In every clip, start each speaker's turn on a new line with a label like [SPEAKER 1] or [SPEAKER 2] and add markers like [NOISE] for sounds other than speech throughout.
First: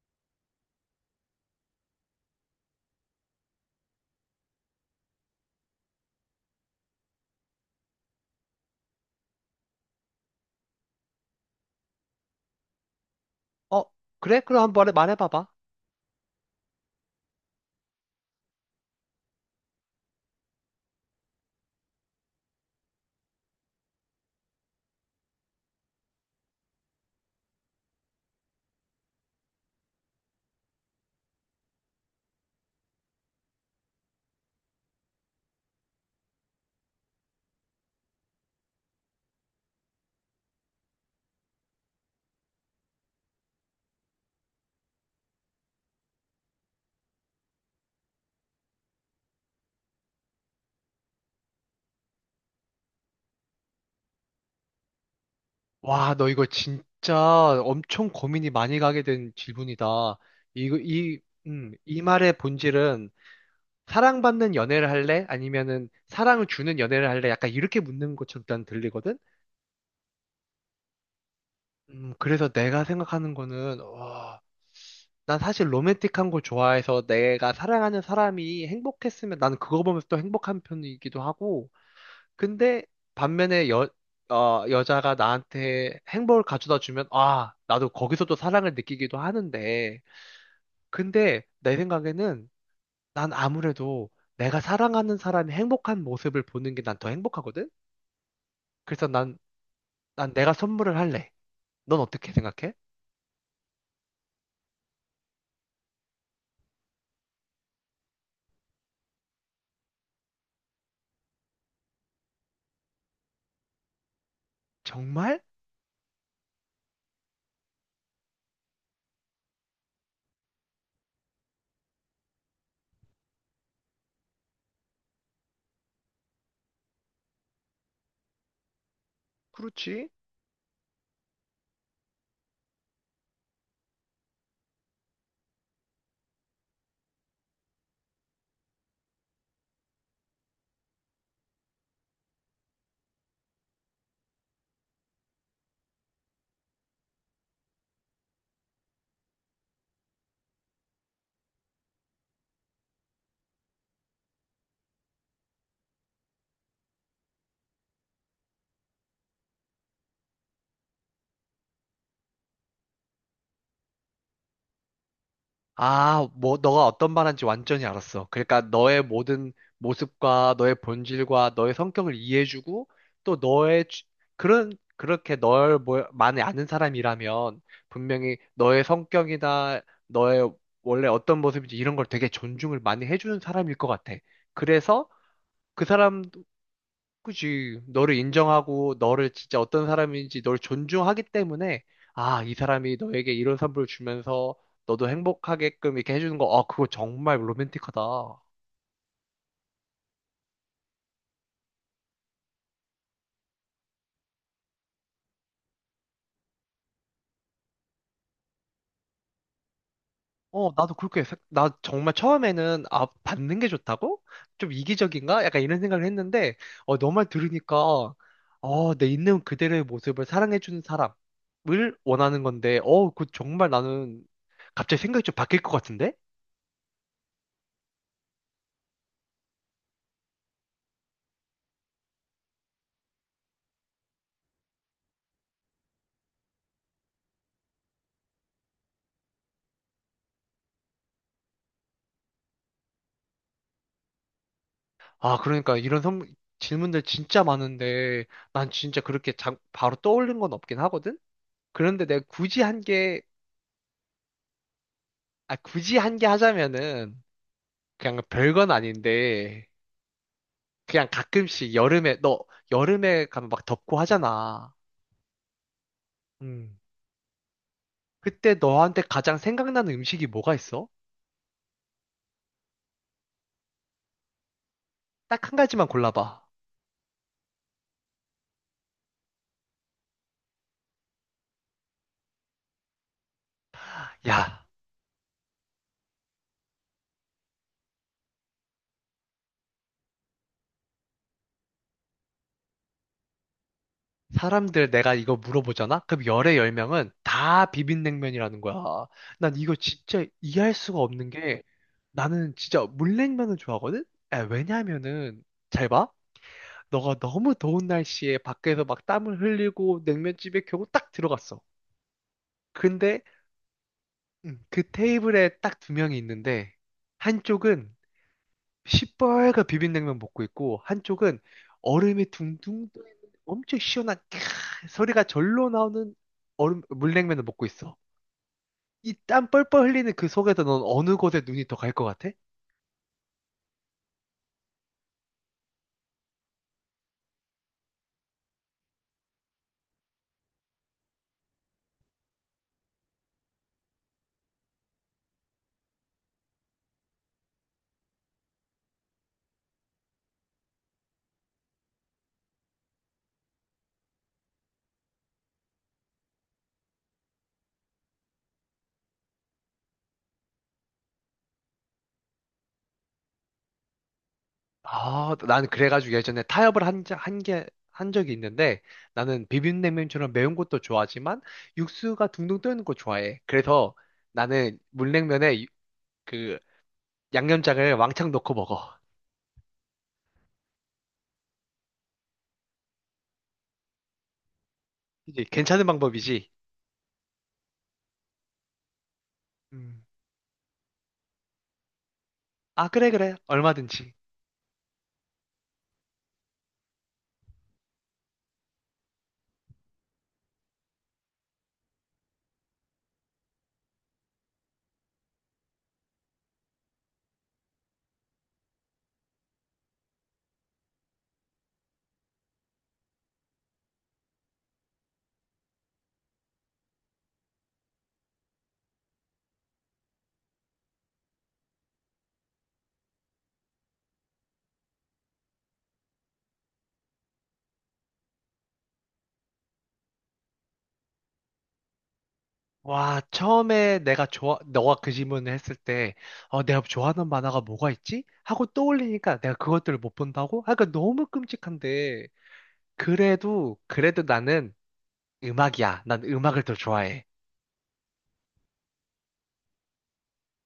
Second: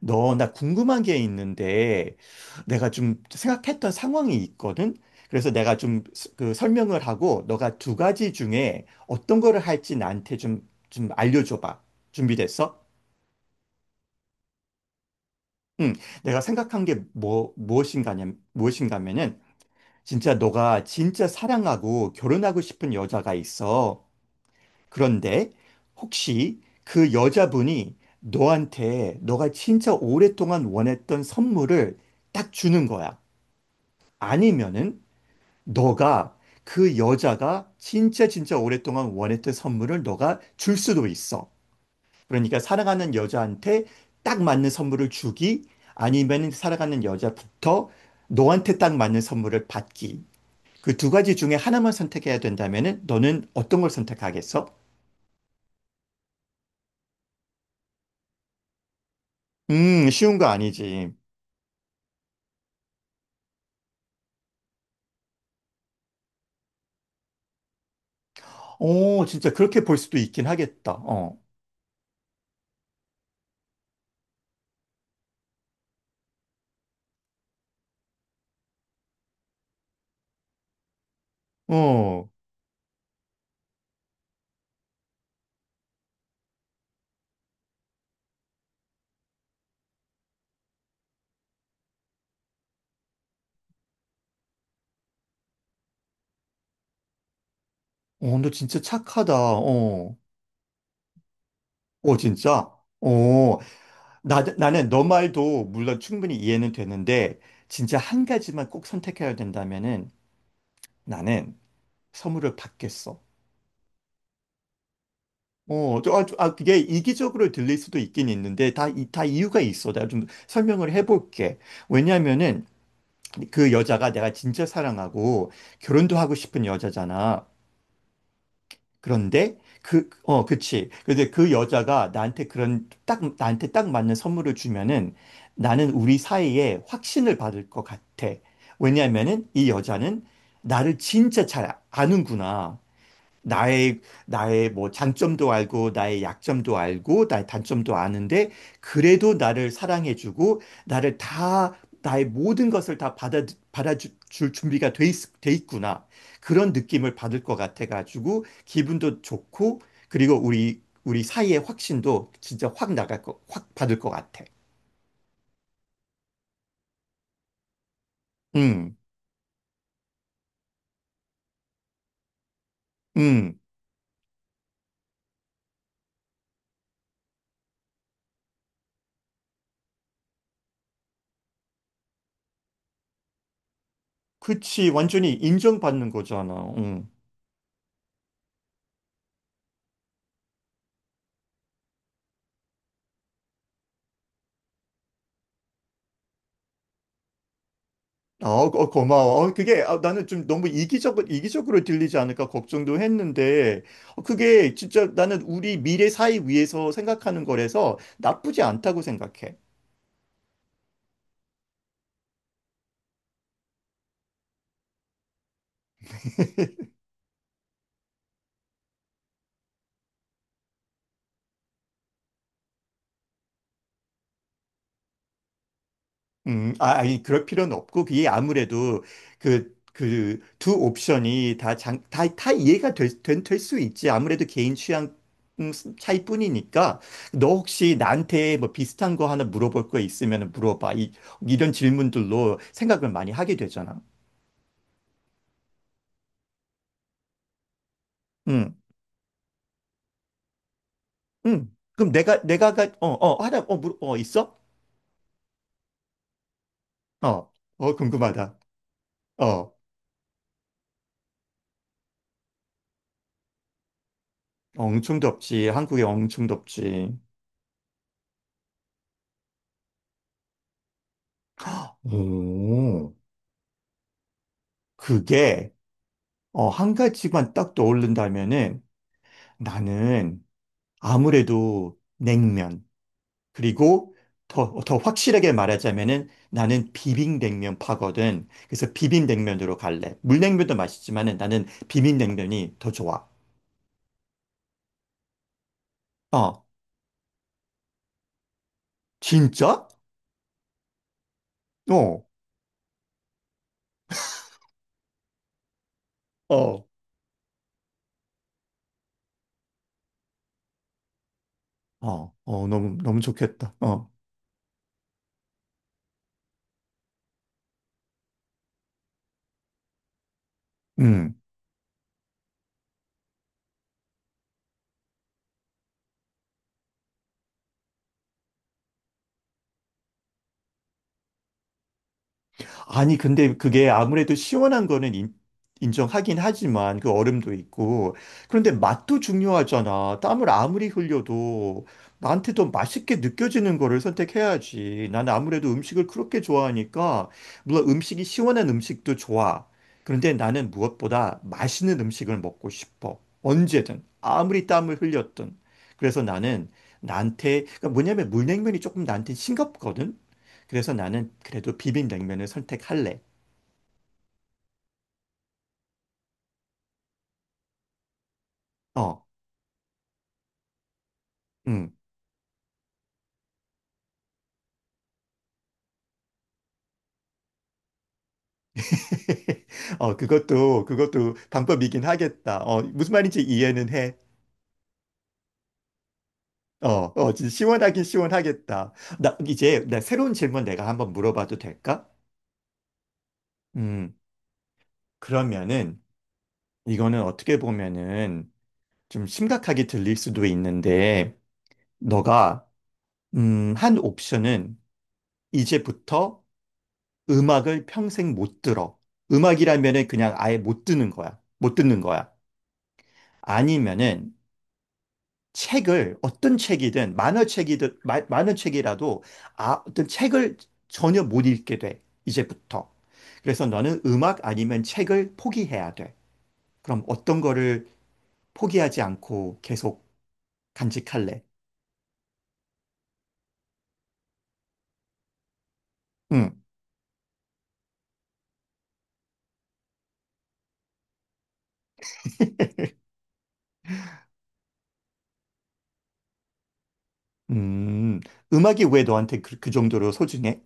[SPEAKER 1] 너, 나 궁금한 게 있는데, 내가 좀 생각했던 상황이 있거든? 그래서 내가 좀 그 설명을 하고, 너가 두 가지 중에 어떤 거를 할지 나한테 좀 알려줘봐. 준비됐어?
[SPEAKER 2] 어, 그래? 그럼 한번 말해봐봐.
[SPEAKER 1] 응. 내가 생각한 게 무엇인가면은, 진짜 너가 진짜 사랑하고 결혼하고 싶은 여자가 있어. 그런데, 혹시 그 여자분이 너한테 너가 진짜 오랫동안 원했던 선물을 딱 주는 거야. 아니면은 너가 그 여자가 진짜 진짜 오랫동안 원했던 선물을 너가 줄 수도 있어. 그러니까 사랑하는 여자한테 딱 맞는 선물을 주기, 아니면 사랑하는 여자부터 너한테 딱 맞는 선물을 받기. 그 두 가지 중에 하나만 선택해야 된다면은 너는 어떤 걸 선택하겠어?
[SPEAKER 2] 와, 너 이거 진짜 엄청 고민이 많이 가게 된 질문이다.
[SPEAKER 1] 쉬운 거
[SPEAKER 2] 이거,
[SPEAKER 1] 아니지.
[SPEAKER 2] 이, 이 말의 본질은 사랑받는 연애를 할래? 아니면은 사랑을 주는 연애를 할래? 약간 이렇게 묻는 것처럼 일단 들리거든?
[SPEAKER 1] 어, 진짜 그렇게 볼 수도 있긴 하겠다. 어,
[SPEAKER 2] 그래서 내가 생각하는 거는, 와, 난 사실 로맨틱한 걸 좋아해서 내가 사랑하는 사람이 행복했으면 나는 그거 보면서 또 행복한 편이기도 하고,
[SPEAKER 1] 어,
[SPEAKER 2] 근데 반면에 여자가 나한테 행복을 가져다 주면, 아, 나도 거기서 또 사랑을 느끼기도 하는데, 근데 내 생각에는 난 아무래도 내가 사랑하는 사람이 행복한 모습을 보는 게 난 더 행복하거든?
[SPEAKER 1] 어, 너 진짜
[SPEAKER 2] 그래서
[SPEAKER 1] 착하다. 어.
[SPEAKER 2] 난 내가 선물을 할래. 넌
[SPEAKER 1] 어,
[SPEAKER 2] 어떻게
[SPEAKER 1] 진짜.
[SPEAKER 2] 생각해?
[SPEAKER 1] 어. 나는 너 말도 물론 충분히 이해는 되는데 진짜 한 가지만 꼭 선택해야 된다면은 나는 선물을 받겠어.
[SPEAKER 2] 정말?
[SPEAKER 1] 그게 이기적으로 들릴 수도 있긴 있는데 다 이유가 있어. 내가 좀 설명을 해볼게. 왜냐면은 그 여자가 내가 진짜 사랑하고 결혼도 하고 싶은 여자잖아. 그런데
[SPEAKER 2] 그렇지.
[SPEAKER 1] 그치. 근데 그 여자가 나한테 나한테 딱 맞는 선물을 주면은 나는 우리 사이에 확신을 받을 것 같아. 왜냐면은 이 여자는 나를 진짜 잘 아는구나. 나의 뭐 장점도 알고 나의 약점도 알고 나의 단점도 아는데 그래도 나를 사랑해주고 나를 다 나의 모든 것을 다 받아줄 준비가 돼 있구나, 그런 느낌을 받을 것 같아가지고 기분도 좋고 그리고 우리 사이의 확신도 진짜 확 받을 것 같아.
[SPEAKER 2] 아, 뭐, 너가 어떤 말한지 완전히 알았어. 그러니까
[SPEAKER 1] 음,
[SPEAKER 2] 너의 모든 모습과 너의 본질과 너의 성격을 이해해주고 또
[SPEAKER 1] 음,
[SPEAKER 2] 그런 그렇게 많이 아는 사람이라면 분명히 너의 성격이나 너의 원래 어떤 모습인지 이런 걸 되게 존중을 많이 해주는 사람일 것 같아.
[SPEAKER 1] 그치,
[SPEAKER 2] 그래서
[SPEAKER 1] 완전히
[SPEAKER 2] 그
[SPEAKER 1] 인정받는
[SPEAKER 2] 사람
[SPEAKER 1] 거잖아. 음.
[SPEAKER 2] 그지. 너를 인정하고 너를 진짜 어떤 사람인지 널 존중하기 때문에 아, 이 사람이 너에게 이런 선물을 주면서 너도 행복하게끔 이렇게 해주는 거, 아, 그거 정말 로맨틱하다.
[SPEAKER 1] 아, 어, 어, 고마워. 어, 그게, 나는 좀 너무 이기적으로 들리지 않을까 걱정도 했는데 어, 그게 진짜 나는 우리 미래 사회 위해서 생각하는 거라서 나쁘지 않다고 생각해.
[SPEAKER 2] 어, 나도 나 정말 처음에는, 아, 받는 게 좋다고? 좀 이기적인가? 약간 이런 생각을 했는데, 어, 너 말 들으니까, 어, 내 있는 그대로의 모습을 사랑해주는 사람을 원하는 건데, 어, 그 정말 나는 갑자기 생각이 좀 바뀔 것 같은데?
[SPEAKER 1] 아니, 그럴 필요는 없고 그게 아무래도 그 두 옵션이 다 이해가 될 수 있지. 아무래도 개인 취향 음, 차이뿐이니까. 너 혹시 나한테 뭐 비슷한 거 하나 물어볼 거 있으면 물어봐. 이런 질문들로 생각을 많이 하게 되잖아.
[SPEAKER 2] 아, 그러니까 질문들 진짜 많은데 난
[SPEAKER 1] 음.
[SPEAKER 2] 진짜 그렇게 바로 떠올린 건 없긴 하거든?
[SPEAKER 1] 응.
[SPEAKER 2] 그런데
[SPEAKER 1] 그럼
[SPEAKER 2] 내가
[SPEAKER 1] 내가,
[SPEAKER 2] 굳이
[SPEAKER 1] 내가,
[SPEAKER 2] 한
[SPEAKER 1] 가, 어,
[SPEAKER 2] 게,
[SPEAKER 1] 어, 하나, 있어?
[SPEAKER 2] 아, 굳이 한 게 하자면은
[SPEAKER 1] 어, 어,
[SPEAKER 2] 그냥 별
[SPEAKER 1] 궁금하다.
[SPEAKER 2] 건 아닌데
[SPEAKER 1] 어,
[SPEAKER 2] 그냥 가끔씩 여름에 가면 막 덥고 하잖아.
[SPEAKER 1] 엄청 덥지. 한국에 엄청
[SPEAKER 2] 음.
[SPEAKER 1] 덥지.
[SPEAKER 2] 그때 너한테 가장 생각나는 음식이 뭐가 있어?
[SPEAKER 1] 오,
[SPEAKER 2] 딱 한
[SPEAKER 1] 그게,
[SPEAKER 2] 가지만 골라봐.
[SPEAKER 1] 한 가지만 딱 떠오른다면은 나는 아무래도 냉면. 그리고
[SPEAKER 2] 야,
[SPEAKER 1] 더 확실하게 말하자면은 나는 비빔냉면파거든. 그래서 비빔냉면으로 갈래. 물냉면도 맛있지만은 나는 비빔냉면이 더 좋아.
[SPEAKER 2] 사람들 내가 이거 물어보잖아? 그럼 열의
[SPEAKER 1] 어,
[SPEAKER 2] 열 명은 다 비빔냉면이라는 거야. 난 이거
[SPEAKER 1] 진짜?
[SPEAKER 2] 진짜 이해할 수가 없는 게
[SPEAKER 1] 어.
[SPEAKER 2] 나는 진짜 물냉면을 좋아하거든? 아, 왜냐면은, 잘 봐.
[SPEAKER 1] 어.
[SPEAKER 2] 너가 너무 더운 날씨에 밖에서 막 땀을 흘리고 냉면집에 겨우 딱 들어갔어.
[SPEAKER 1] 어, 어, 너무, 너무
[SPEAKER 2] 근데
[SPEAKER 1] 좋겠다. 어.
[SPEAKER 2] 그 테이블에 딱 두 명이 있는데, 한쪽은 시뻘건 비빔냉면 먹고 있고,
[SPEAKER 1] 음.
[SPEAKER 2] 한쪽은 얼음이 둥둥 떠 있는 엄청 시원한 캬, 소리가 절로 나오는 얼음, 물냉면을 먹고 있어. 이 땀 뻘뻘 흘리는 그 속에서 넌 어느 곳에 눈이 더 갈 것 같아?
[SPEAKER 1] 아니, 근데 그게 아무래도 시원한 거는 인정하긴 하지만 그 얼음도 있고. 그런데 맛도 중요하잖아. 땀을 아무리 흘려도 나한테 더 맛있게 느껴지는 거를 선택해야지. 난 아무래도 음식을 그렇게 좋아하니까, 물론 음식이 시원한 음식도 좋아. 그런데 나는 무엇보다 맛있는 음식을 먹고 싶어. 언제든. 아무리 땀을 흘렸든. 그래서 나는 나한테, 그러니까 뭐냐면 물냉면이 조금 나한테 싱겁거든? 그래서 나는 그래도 비빔냉면을 선택할래.
[SPEAKER 2] 아, 나는 그래가지고 예전에 한 게, 한 적이 있는데
[SPEAKER 1] 어,
[SPEAKER 2] 나는 비빔냉면처럼 매운 것도 좋아하지만
[SPEAKER 1] 음.
[SPEAKER 2] 육수가 둥둥 떠있는 거 좋아해. 그래서 나는 그 양념장을 왕창 넣고 먹어.
[SPEAKER 1] [LAUGHS] 어, 그것도 방법이긴 하겠다. 어, 무슨 말인지 이해는 해.
[SPEAKER 2] 이게 괜찮은 방법이지.
[SPEAKER 1] 어, 어, 진짜 시원하긴 시원하겠다. 이제, 나
[SPEAKER 2] 음.
[SPEAKER 1] 새로운 질문 내가 한번 물어봐도 될까?
[SPEAKER 2] 아, 그래, 그래.
[SPEAKER 1] 음,
[SPEAKER 2] 얼마든지.
[SPEAKER 1] 그러면은, 이거는 어떻게 보면은 좀 심각하게 들릴 수도 있는데, 너가, 한 옵션은 이제부터 음악을 평생 못 들어. 음악이라면은 그냥 아예 못 듣는 거야. 못 듣는 거야. 아니면은 책을 어떤 책이든 만화책이든 만화책이라도 어떤 책을 전혀 못 읽게 돼. 이제부터. 그래서 너는 음악 아니면 책을 포기해야 돼. 그럼 어떤 거를 포기하지 않고 계속 간직할래?
[SPEAKER 2] 와, 너가 그 질문을 했을 때,
[SPEAKER 1] 응.
[SPEAKER 2] 어, 내가 좋아하는 만화가 뭐가 있지? 하고 떠올리니까 내가 그것들을 못 본다고? 아, 그러니까 너무 끔찍한데. 그래도, 그래도 나는 음악이야. 난 음악을 더 좋아해.
[SPEAKER 1] 음. 음악이 왜 너한테 그 정도로 소중해?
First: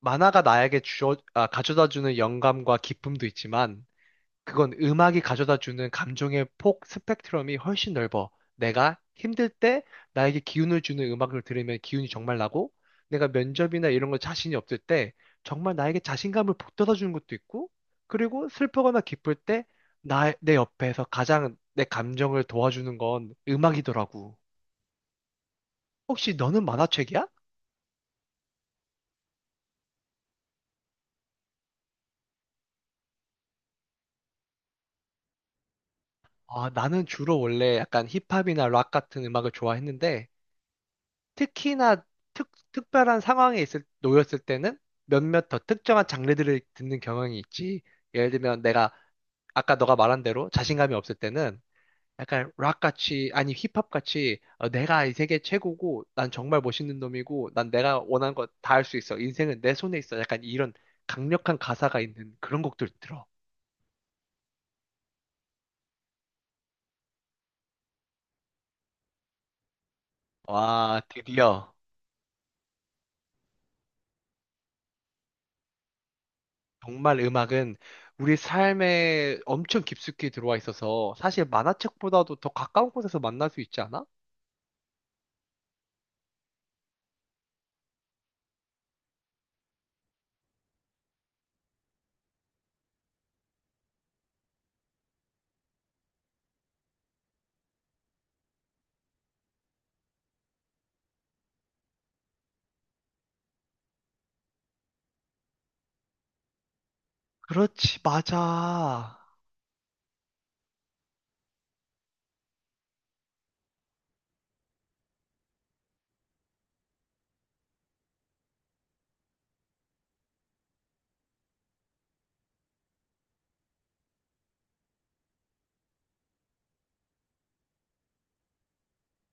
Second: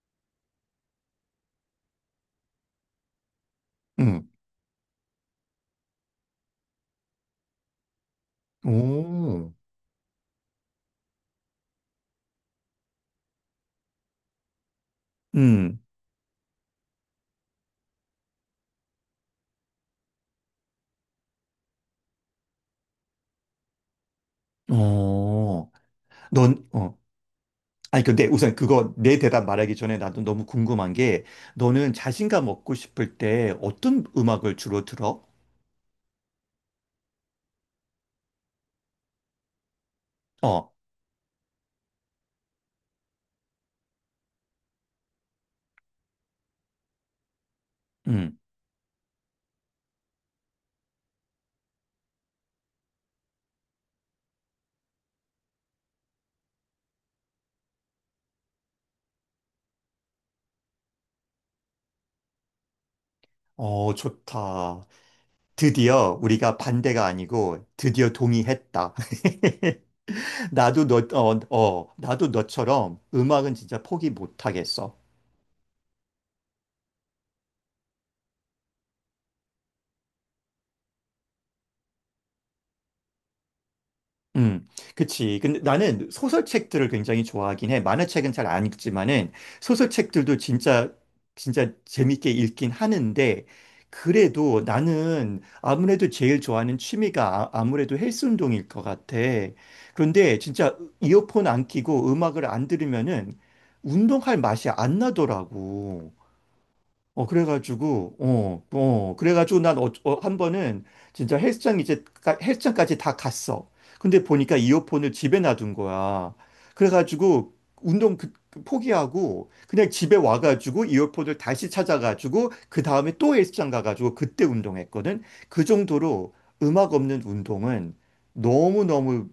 [SPEAKER 2] 아, 가져다주는 영감과 기쁨도 있지만,
[SPEAKER 1] 응.
[SPEAKER 2] 그건 음악이 가져다주는 감정의 폭, 스펙트럼이 훨씬 넓어. 내가 힘들
[SPEAKER 1] 오.
[SPEAKER 2] 때 나에게 기운을 주는 음악을 들으면 기운이 정말 나고, 내가 면접이나 이런 거 자신이 없을 때 정말
[SPEAKER 1] 음.
[SPEAKER 2] 나에게 자신감을 북돋아주는 것도 있고, 그리고 슬프거나 기쁠 때 내 옆에서 가장 내 감정을 도와주는 건 음악이더라고.
[SPEAKER 1] 어.
[SPEAKER 2] 혹시 너는
[SPEAKER 1] 넌, 어,
[SPEAKER 2] 만화책이야?
[SPEAKER 1] 아니, 근데 우선 그거 내 대답 말하기 전에 나도 너무 궁금한 게, 너는 자신감 얻고 싶을 때 어떤 음악을 주로 들어?
[SPEAKER 2] 아, 나는 주로 원래 약간 힙합이나 락 같은 음악을 좋아했는데,
[SPEAKER 1] 어.
[SPEAKER 2] 특히나 특별한 상황에 놓였을 때는 몇몇 더 특정한 장르들을 듣는 경향이 있지. 예를
[SPEAKER 1] 음.
[SPEAKER 2] 들면 내가 아까 너가 말한 대로 자신감이 없을 때는 약간 락같이, 아니 힙합같이 어, 내가 이 세계 최고고, 난 정말 멋있는 놈이고, 난 내가 원하는 거 다 할 수 있어. 인생은 내 손에 있어. 약간 이런 강력한 가사가 있는 그런 곡들 들어.
[SPEAKER 1] 어, 좋다. 드디어 우리가 반대가 아니고 드디어 동의했다. [LAUGHS] 나도
[SPEAKER 2] 와,
[SPEAKER 1] 너, 어,
[SPEAKER 2] 드디어.
[SPEAKER 1] 어, 나도 너처럼 음악은 진짜 포기 못하겠어.
[SPEAKER 2] 정말 음악은 우리 삶에 엄청 깊숙이 들어와 있어서 사실 만화책보다도 더 가까운 곳에서 만날 수 있지 않아?
[SPEAKER 1] 음, 그치. 근데 나는 소설책들을 굉장히 좋아하긴 해. 만화책은 잘 안 읽지만은 소설책들도 진짜, 진짜 재밌게 읽긴 하는데, 그래도 나는 아무래도 제일 좋아하는 취미가 아무래도 헬스 운동일 것 같아. 그런데 진짜 이어폰 안 끼고 음악을 안 들으면은 운동할 맛이 안 나더라고.
[SPEAKER 2] 그렇지, 맞아.
[SPEAKER 1] 그래가지고 난 한 번은 진짜 헬스장 이제, 헬스장까지 다 갔어. 근데 보니까 이어폰을 집에 놔둔 거야. 그래가지고 운동 그 포기하고 그냥 집에 와가지고 이어폰을 다시 찾아가지고 그 다음에 또 헬스장 가가지고 그때 운동했거든. 그 정도로 음악 없는 운동은 너무너무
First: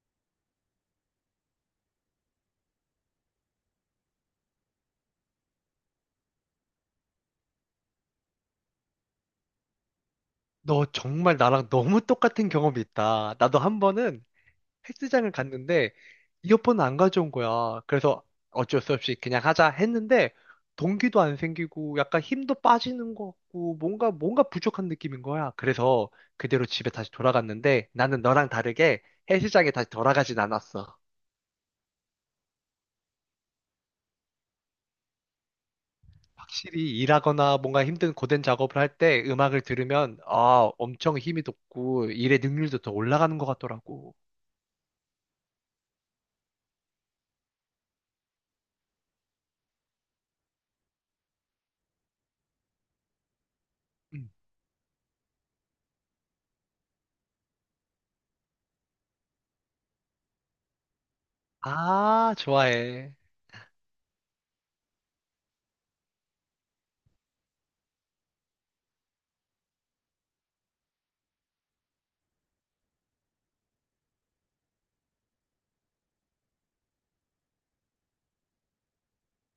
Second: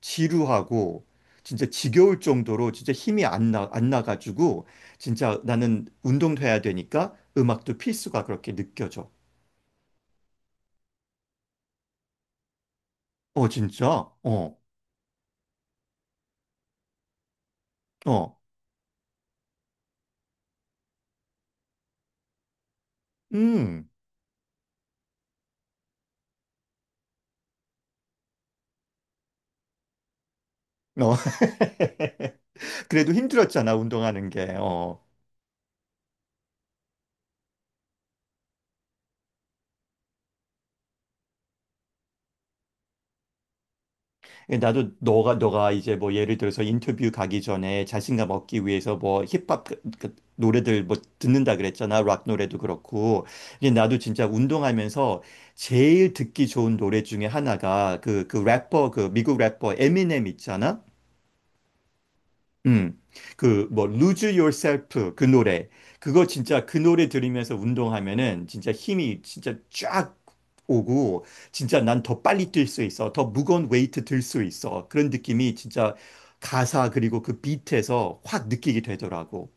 [SPEAKER 1] 지루하고 진짜 지겨울 정도로 진짜 힘이 안 나가지고 진짜 나는 운동도 해야 되니까 음악도 필수가 그렇게 느껴져.
[SPEAKER 2] 너 정말 나랑 너무 똑같은 경험이 있다.
[SPEAKER 1] 어,
[SPEAKER 2] 나도 한
[SPEAKER 1] 진짜?
[SPEAKER 2] 번은
[SPEAKER 1] 어,
[SPEAKER 2] 헬스장을 갔는데 이어폰을 안 가져온 거야. 그래서
[SPEAKER 1] 어,
[SPEAKER 2] 어쩔 수 없이 그냥 하자 했는데 동기도 안 생기고 약간 힘도 빠지는 것 같고
[SPEAKER 1] 음.
[SPEAKER 2] 뭔가 부족한 느낌인 거야. 그래서 그대로 집에 다시 돌아갔는데 나는 너랑 다르게 헬스장에 다시 돌아가진 않았어.
[SPEAKER 1] 어. [LAUGHS] 그래도 힘들었잖아, 운동하는 게. 어.
[SPEAKER 2] 확실히 일하거나 뭔가 힘든 고된 작업을 할 때 음악을 들으면 아, 엄청 힘이 돋고 일의 능률도 더 올라가는 것 같더라고.
[SPEAKER 1] 예, 나도 너가 이제 뭐 예를 들어서 인터뷰 가기 전에 자신감 얻기 위해서 뭐 힙합 그 노래들 뭐 듣는다 그랬잖아. 락 노래도 그렇고. 이데 나도 진짜
[SPEAKER 2] 음.
[SPEAKER 1] 운동하면서 제일 듣기 좋은 노래 중에 하나가 그 래퍼 그 미국 래퍼 에미넴 있잖아.
[SPEAKER 2] 아,
[SPEAKER 1] 음,
[SPEAKER 2] 좋아해.
[SPEAKER 1] 그, 뭐, Lose Yourself 그 노래. 그거 진짜 그 노래 들으면서 운동하면은 진짜 힘이 진짜 쫙 오고, 진짜 난 더 빨리 뛸 수 있어. 더 무거운 웨이트 들 수 있어. 그런 느낌이 진짜 가사 그리고 그 비트에서 확 느끼게 되더라고.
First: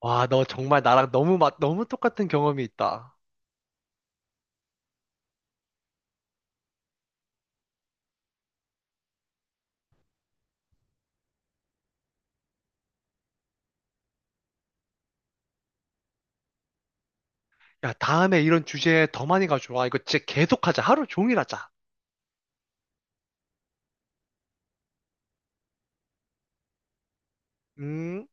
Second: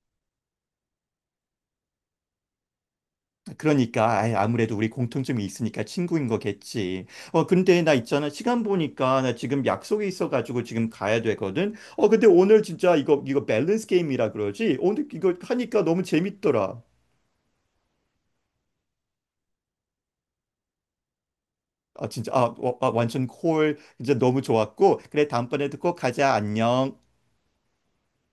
[SPEAKER 2] 와, 너 정말 너무 똑같은 경험이 있다.
[SPEAKER 1] 그러니까 아무래도 우리 공통점이 있으니까 친구인 거겠지. 어, 근데 나 있잖아, 시간 보니까 나 지금 약속이 있어가지고 지금 가야 되거든. 어, 근데 오늘 진짜 이거 밸런스 게임이라 그러지. 오늘 이거 하니까 너무 재밌더라.
[SPEAKER 2] 야, 다음에 이런 주제 더 많이 가져와. 이거 진짜 계속하자. 하루 종일 하자.
[SPEAKER 1] 진짜 완전 콜. 진짜 너무 좋았고, 그래, 다음번에도 꼭 가자. 안녕.
[SPEAKER 2] 음.